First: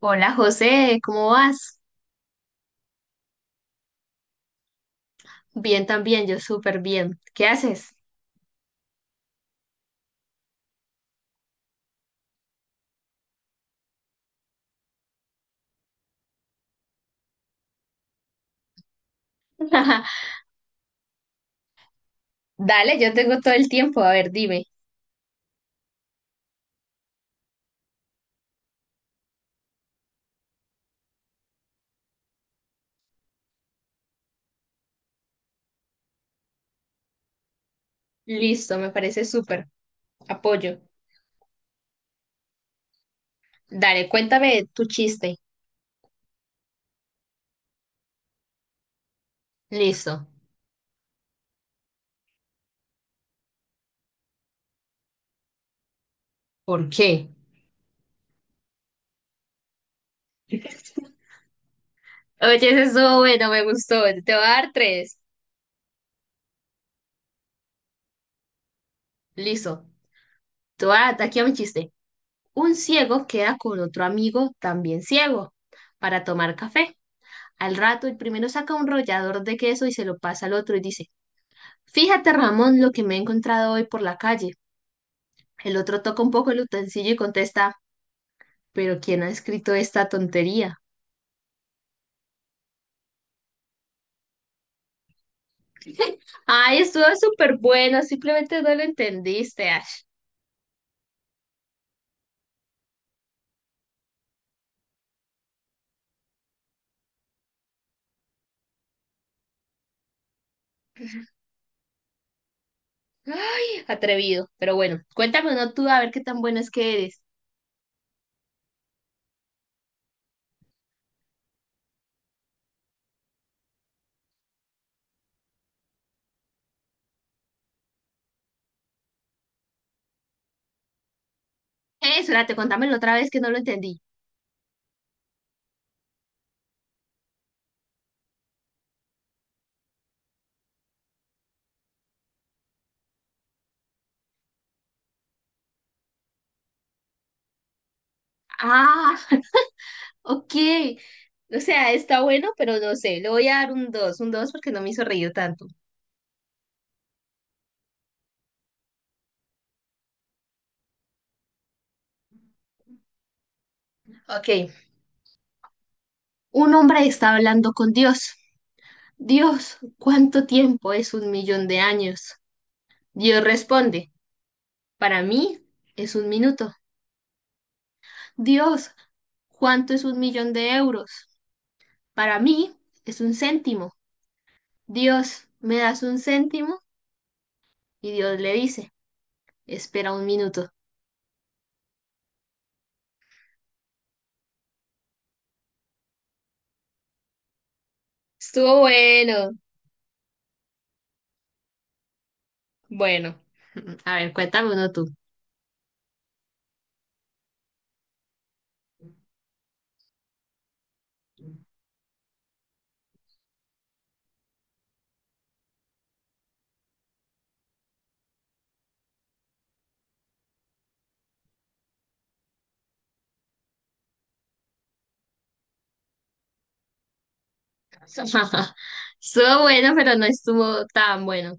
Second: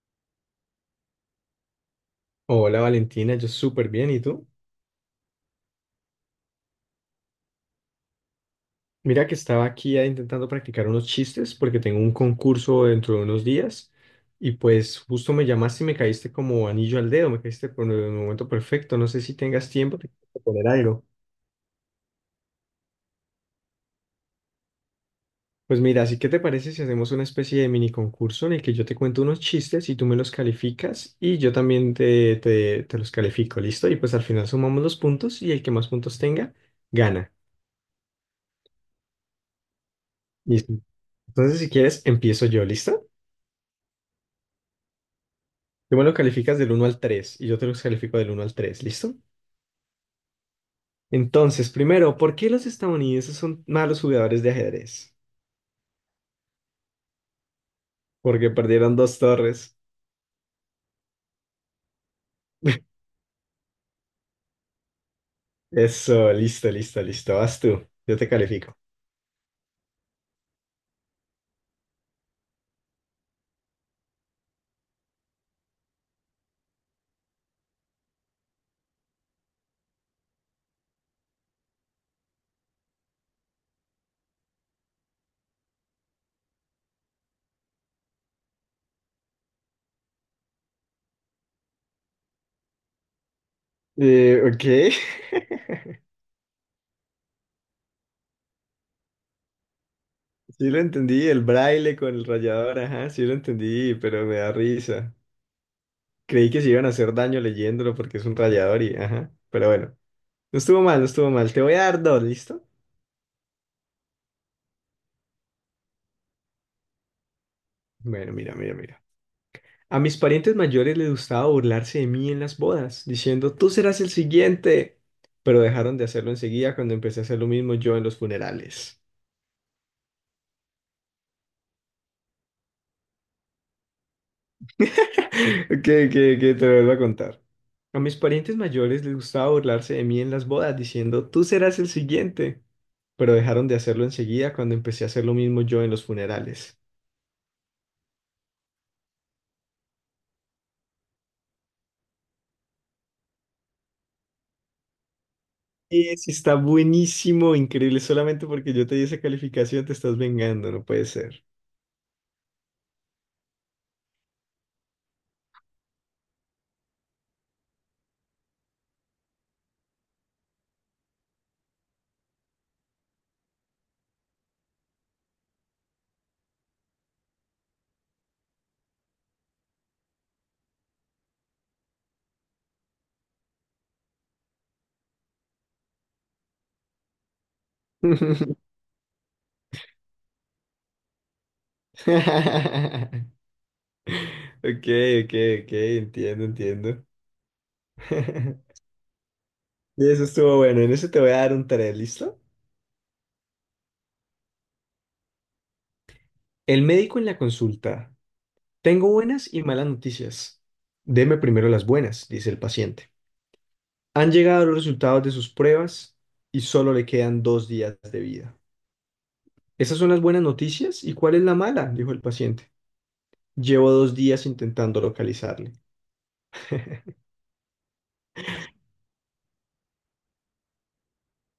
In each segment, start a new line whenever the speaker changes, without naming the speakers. Hola José, ¿cómo vas?
Hola Valentina, yo súper bien, ¿y tú?
Bien también, yo súper bien. ¿Qué haces?
Mira que estaba aquí intentando practicar unos chistes porque tengo un concurso dentro de unos días y pues justo me llamaste y me caíste como anillo al dedo, me caíste por el momento perfecto, no sé si tengas tiempo de poner algo.
Dale, yo tengo todo el tiempo. A ver, dime.
Pues mira, así que te parece si hacemos una especie de mini concurso en el que yo te cuento unos chistes y tú me los calificas y yo también te los califico, ¿listo? Y pues al final sumamos los puntos y el que más puntos tenga, gana.
Listo, me parece súper.
Listo.
Apoyo.
Entonces si quieres, empiezo yo, ¿listo?
Dale, cuéntame tu chiste.
Tú me lo calificas del uno al tres y yo te lo califico del uno al 3, ¿listo?
Listo.
Entonces, primero, ¿por qué los estadounidenses son malos jugadores de ajedrez?
¿Por qué?
Porque perdieron dos torres.
Oye, ese estuvo bueno, me gustó. Te voy a dar tres.
Eso, listo, listo, listo. Vas tú, yo te califico.
Listo. Te voy a dar aquí a mi chiste. Un ciego queda con otro amigo también ciego para tomar café. Al rato, el primero saca un rollador de queso y se lo pasa al otro y dice, fíjate, Ramón, lo que me he encontrado hoy por la calle. El otro toca un poco el utensilio y contesta, ¿pero quién ha escrito esta tontería?
Ok,
Ay, estuvo súper bueno, simplemente no lo entendiste, Ash.
sí lo entendí, el braille con el rayador, ajá, sí lo entendí, pero me da risa. Creí que se iban a hacer daño leyéndolo porque es un rayador y, ajá, pero bueno, no estuvo mal, no estuvo mal. Te voy a dar dos, ¿listo?
Ay, atrevido. Pero bueno, cuéntame uno tú a ver qué tan bueno es que eres.
Bueno, mira, mira, mira. A mis parientes mayores les gustaba burlarse de mí en las bodas, diciendo, tú serás el siguiente. Pero dejaron de hacerlo enseguida cuando empecé a hacer lo mismo yo en los funerales.
Espérate, contámelo otra vez que no lo entendí.
Que te lo vuelvo a contar. A mis parientes mayores les gustaba burlarse de mí en las bodas, diciendo, tú serás el siguiente. Pero dejaron de hacerlo enseguida cuando empecé a hacer lo mismo yo en los funerales.
Ah, ok. O sea, está bueno, pero no sé. Le voy a dar un 2 porque no me hizo reír tanto.
Es, está buenísimo, increíble. Solamente porque yo te di esa calificación te estás vengando, no puede ser.
Ok. Un hombre está hablando con Dios. Dios, ¿cuánto tiempo es 1 millón de años? Dios responde, para mí es un minuto. Dios, ¿cuánto es 1 millón de euros? Para mí es un céntimo. Dios, ¿me das un céntimo? Y Dios le dice, espera un minuto.
Ok, ok, ok, entiendo, entiendo.
Estuvo bueno.
Y eso estuvo bueno. En eso te voy a dar un tarea, ¿listo?
Bueno, a ver, cuéntame uno tú.
El médico en la consulta. Tengo buenas y malas noticias. Deme primero las buenas, dice el paciente. Han llegado los resultados de sus pruebas y solo le quedan 2 días de vida. Esas son las buenas noticias. ¿Y cuál es la mala? Dijo el paciente. Llevo 2 días intentando localizarle.
Estuvo bueno, pero no estuvo tan bueno.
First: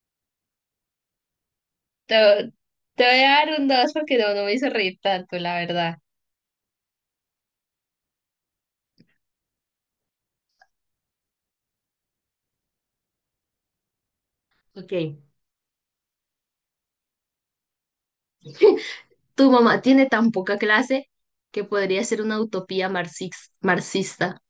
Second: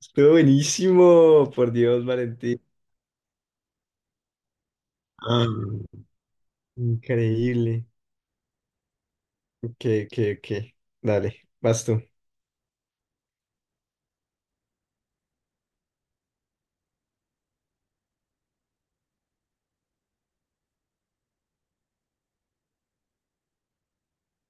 Estuvo buenísimo, por Dios,
Te,
Valentín.
te voy a dar un dos porque no, no me hizo reír tanto,
Ah,
la verdad.
increíble. Que. Dale, vas tú.
Ok. Tu mamá tiene tan poca clase que podría ser una utopía marxista.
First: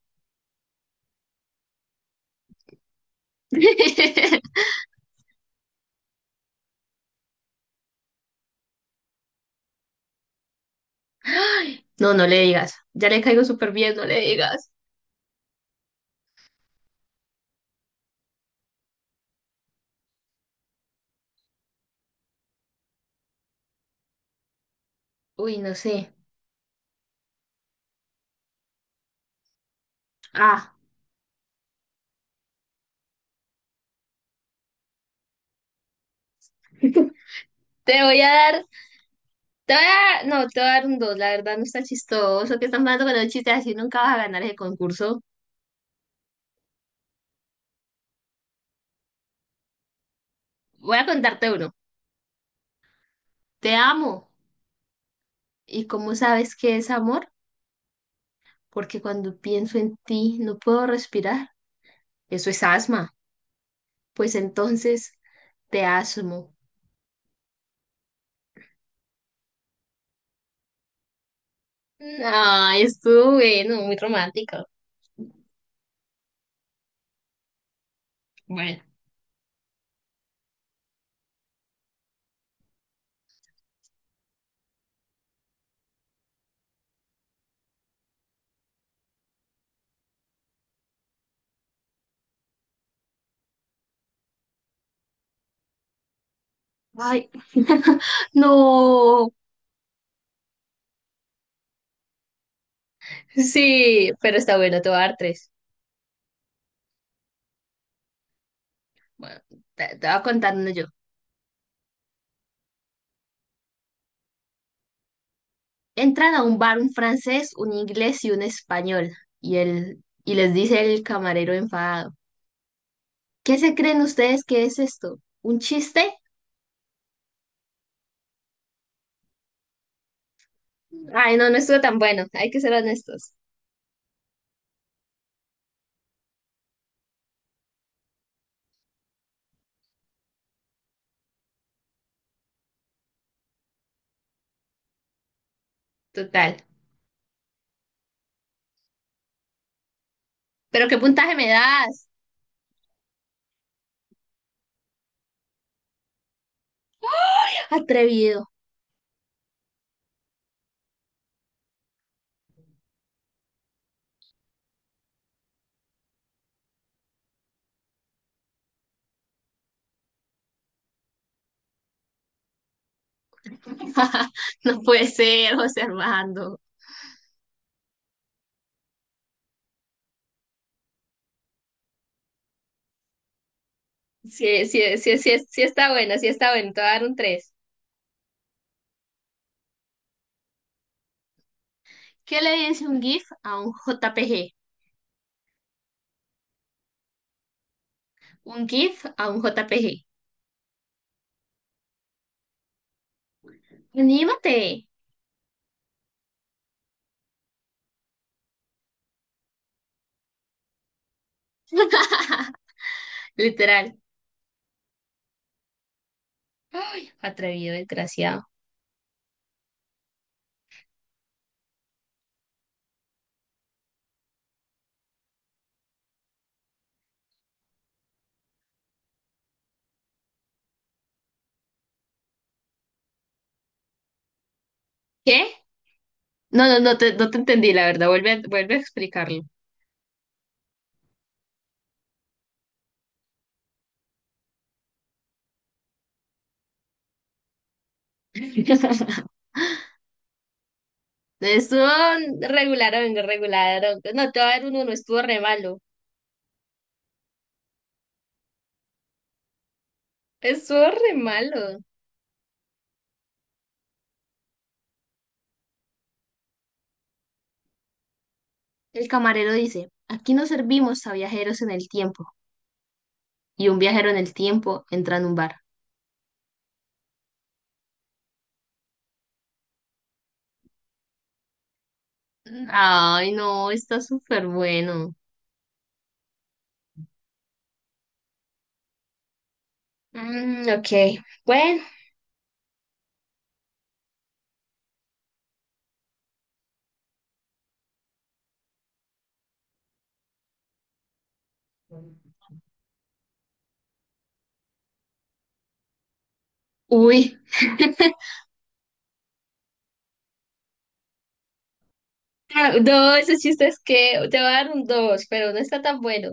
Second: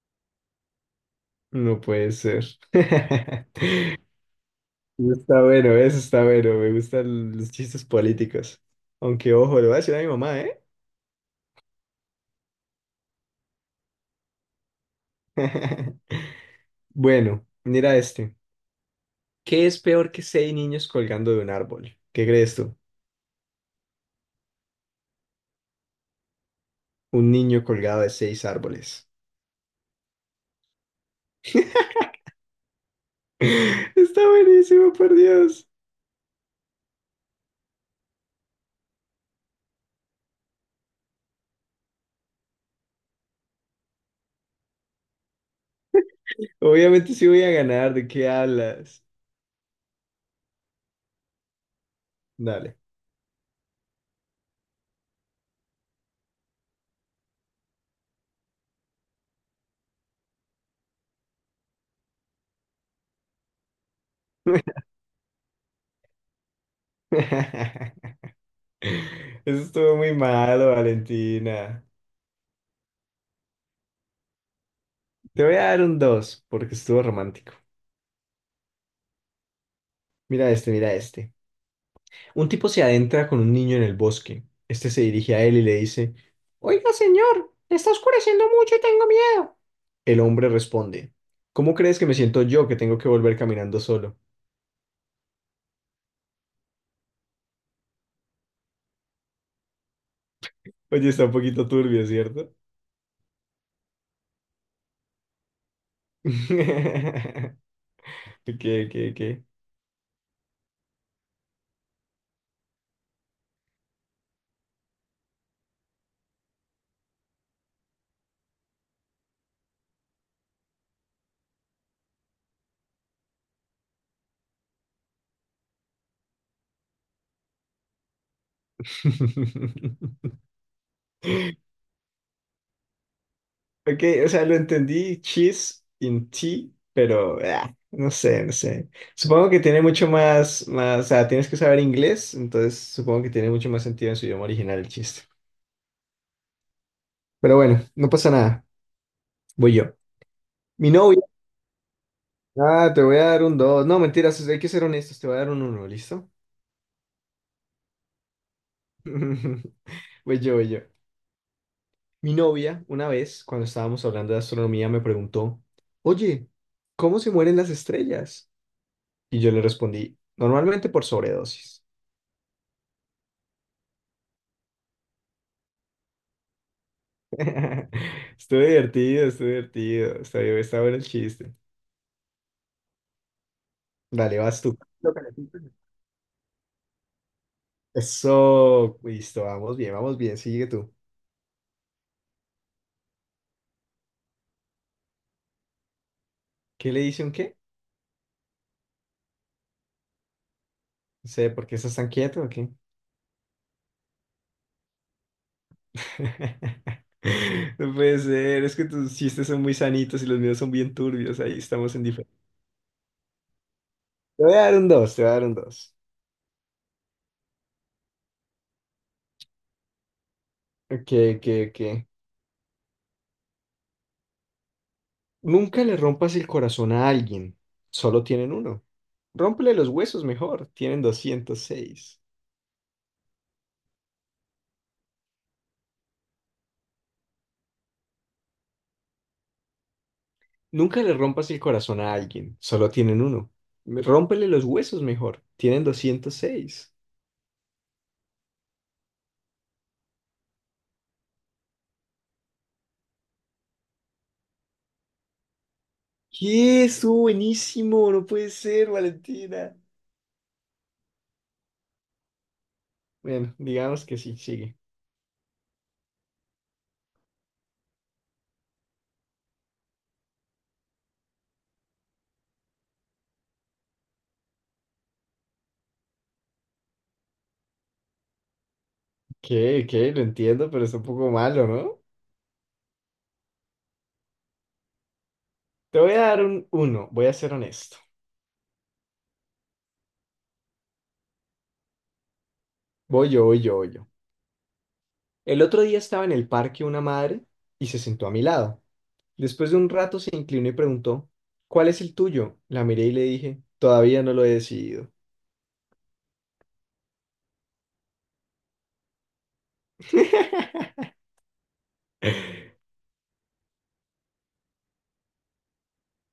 No puede ser. Eso está bueno, eso está bueno. Me gustan los chistes políticos. Aunque, ojo, le voy a decir a mi mamá, ¿eh?
No, no le digas. Ya le caigo súper bien, no le digas.
Bueno, mira este. ¿Qué es peor que seis niños colgando de un árbol? ¿Qué crees tú?
Uy, no sé.
Un niño colgado de seis árboles.
Ah,
Está buenísimo, por Dios.
te voy a dar, te voy a dar, no, te voy a dar un dos. La verdad no está chistoso que están jugando con los chistes así, nunca vas a ganar ese concurso.
Obviamente sí voy a ganar. ¿De qué hablas?
Voy a contarte uno.
Dale.
Te amo. ¿Y cómo sabes qué es amor? Porque cuando pienso en ti no puedo respirar. Eso es asma. Pues entonces te asmo.
Eso estuvo muy malo, Valentina.
Ay, estuvo bueno, muy romántico.
Te voy a dar un 2 porque estuvo romántico.
Bueno.
Mira este, mira este. Un tipo se adentra con un niño en el bosque. Este se dirige a él y le dice, oiga, señor, está oscureciendo mucho y tengo miedo. El hombre responde, ¿cómo crees que me siento yo que tengo que volver caminando solo?
Ay, no.
Oye, está un poquito turbio, ¿cierto?
Sí, pero está bueno, te voy a dar tres.
¿Qué, qué,
Bueno,
qué?
te voy a contar uno yo. Entran a un bar un francés, un inglés y un español. Y les dice el camarero enfadado. ¿Qué se creen ustedes que es esto? ¿Un chiste? Ay, no, no estuvo tan bueno. Hay que ser honestos.
Ok, o sea, lo entendí cheese in tea, pero ah, no sé, no sé. Supongo que tiene mucho más, o sea, tienes que saber inglés, entonces supongo que tiene mucho más sentido en su idioma original el chiste.
Total.
Pero bueno, no pasa nada, voy yo.
¿Pero
Mi
qué
novia,
puntaje me das?
ah, te voy a dar un 2. No, mentiras, hay que ser honestos, te voy a dar un uno. ¿Listo?
Atrevido.
Voy yo, voy yo. Mi novia, una vez, cuando estábamos hablando de astronomía, me preguntó, oye, ¿cómo se mueren las estrellas? Y yo le respondí, normalmente por sobredosis.
No puede ser, José Armando.
Estuvo divertido, estuvo divertido. Está, está bueno el chiste. Dale, vas
Sí,
tú.
sí,
Lo
sí,
que le
sí, sí está bueno, te voy a dar un 3.
eso, listo, vamos bien, sigue tú.
¿Qué le dice un GIF a un JPG?
¿Qué le dice un qué?
Un GIF a un JPG.
No sé, ¿por qué estás tan quieto o qué?
¡Anímate!
No puede ser, es que tus chistes son muy sanitos y los míos son bien turbios, ahí estamos en diferencia.
Literal.
Te voy a dar un dos, te voy a dar un dos.
Ay, atrevido, desgraciado.
Ok, ok, ok. Nunca le rompas el corazón a alguien, solo tienen uno. Rómpele los huesos mejor, tienen 206.
¿Qué? No, no no te entendí, la verdad. Vuelve a explicarlo.
Nunca le rompas el corazón a alguien, solo tienen uno. Rómpele los huesos mejor, tienen 206.
Estuvo regularón, regularón. No, te voy a dar un uno, estuvo re malo.
¡Qué! Estuvo buenísimo, no puede ser, Valentina.
Estuvo re malo.
Bueno, digamos que sí, sigue.
El camarero dice, aquí no servimos a viajeros en el tiempo. Y un viajero en el tiempo entra en un bar.
¿Qué? ¿Qué? Lo entiendo, pero es un poco malo, ¿no?
Ay, no, está súper bueno.
Te voy a dar un uno, voy a ser honesto.
Mm, ok, bueno.
Voy yo, voy yo, voy yo. El otro día estaba en el parque una madre y se sentó a mi lado. Después de un rato se inclinó y preguntó, ¿cuál es el tuyo? La miré y le dije, todavía no lo he decidido.
Uy. No, ese chiste es que te va a dar un dos, pero no está tan bueno.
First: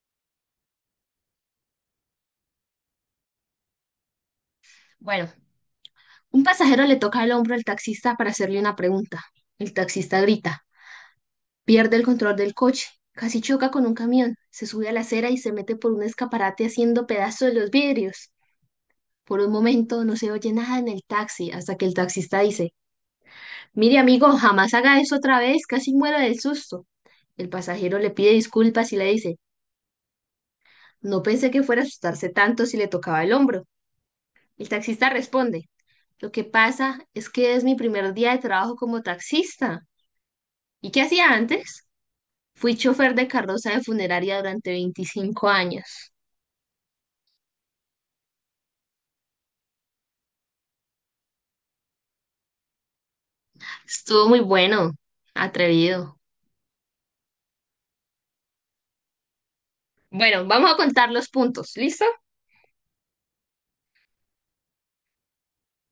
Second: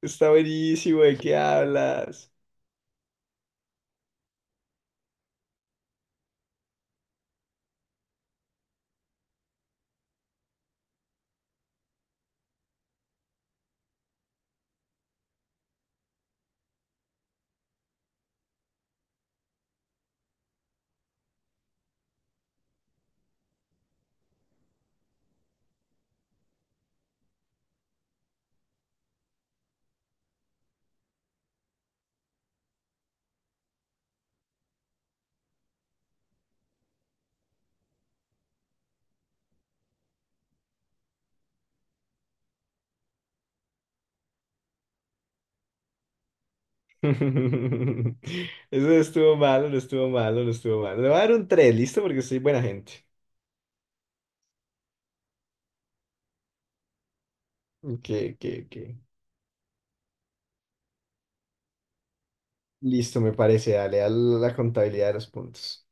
Está buenísimo, ¿de qué hablas?
Bueno, un pasajero le toca el hombro al taxista para hacerle una pregunta. El taxista grita, pierde el control del coche, casi choca con un camión, se sube a la acera y se mete por un escaparate haciendo pedazos de los vidrios. Por un momento no se oye nada en el taxi hasta que el taxista dice, mire amigo, jamás haga eso otra vez, casi muero del susto. El pasajero le pide disculpas y le dice, no pensé que fuera a asustarse tanto si le tocaba el hombro. El taxista responde, lo que pasa es que es mi primer día de trabajo como taxista. ¿Y qué hacía antes? Fui chofer de carroza de funeraria durante 25 años.
Eso no estuvo malo, no estuvo malo, no estuvo malo. Le voy a dar un 3, listo, porque soy buena gente.
Estuvo muy bueno, atrevido.
Que, que.
Bueno, vamos a contar los puntos, ¿listo?
Listo, me parece, dale, a la contabilidad de los puntos.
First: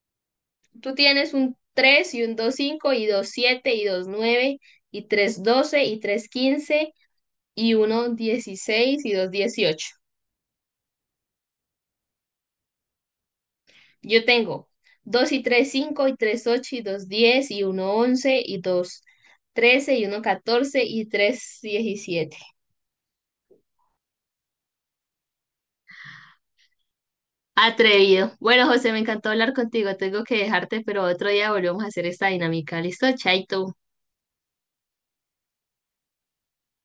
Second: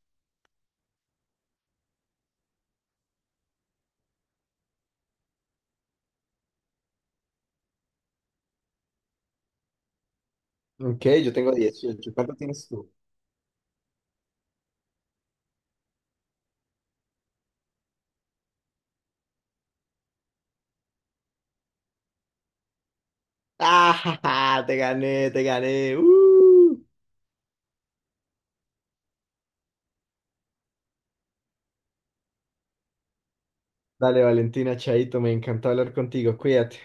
Tú tienes un 3 y un dos cinco y dos siete y dos nueve y tres 12 y tres 15 y uno 16 y dos 18.
Ok, yo tengo 18. ¿Cuánto tienes tú?
Yo tengo 2 y 3, 5 y 3 8 y 2 10 y uno 11 y 2 13 y uno 14 y 3 17.
¡Ah! ja, ja! Te gané, te gané. ¡Uh!
Atrevido. Bueno, José, me encantó hablar contigo. Tengo que dejarte, pero otro día volvemos a hacer esta dinámica. ¿Listo? Chaito.
Dale, Valentina, Chaito, me encantó hablar contigo. Cuídate.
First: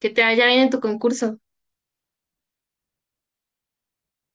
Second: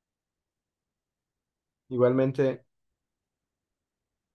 Que te vaya bien en tu concurso.
Igualmente.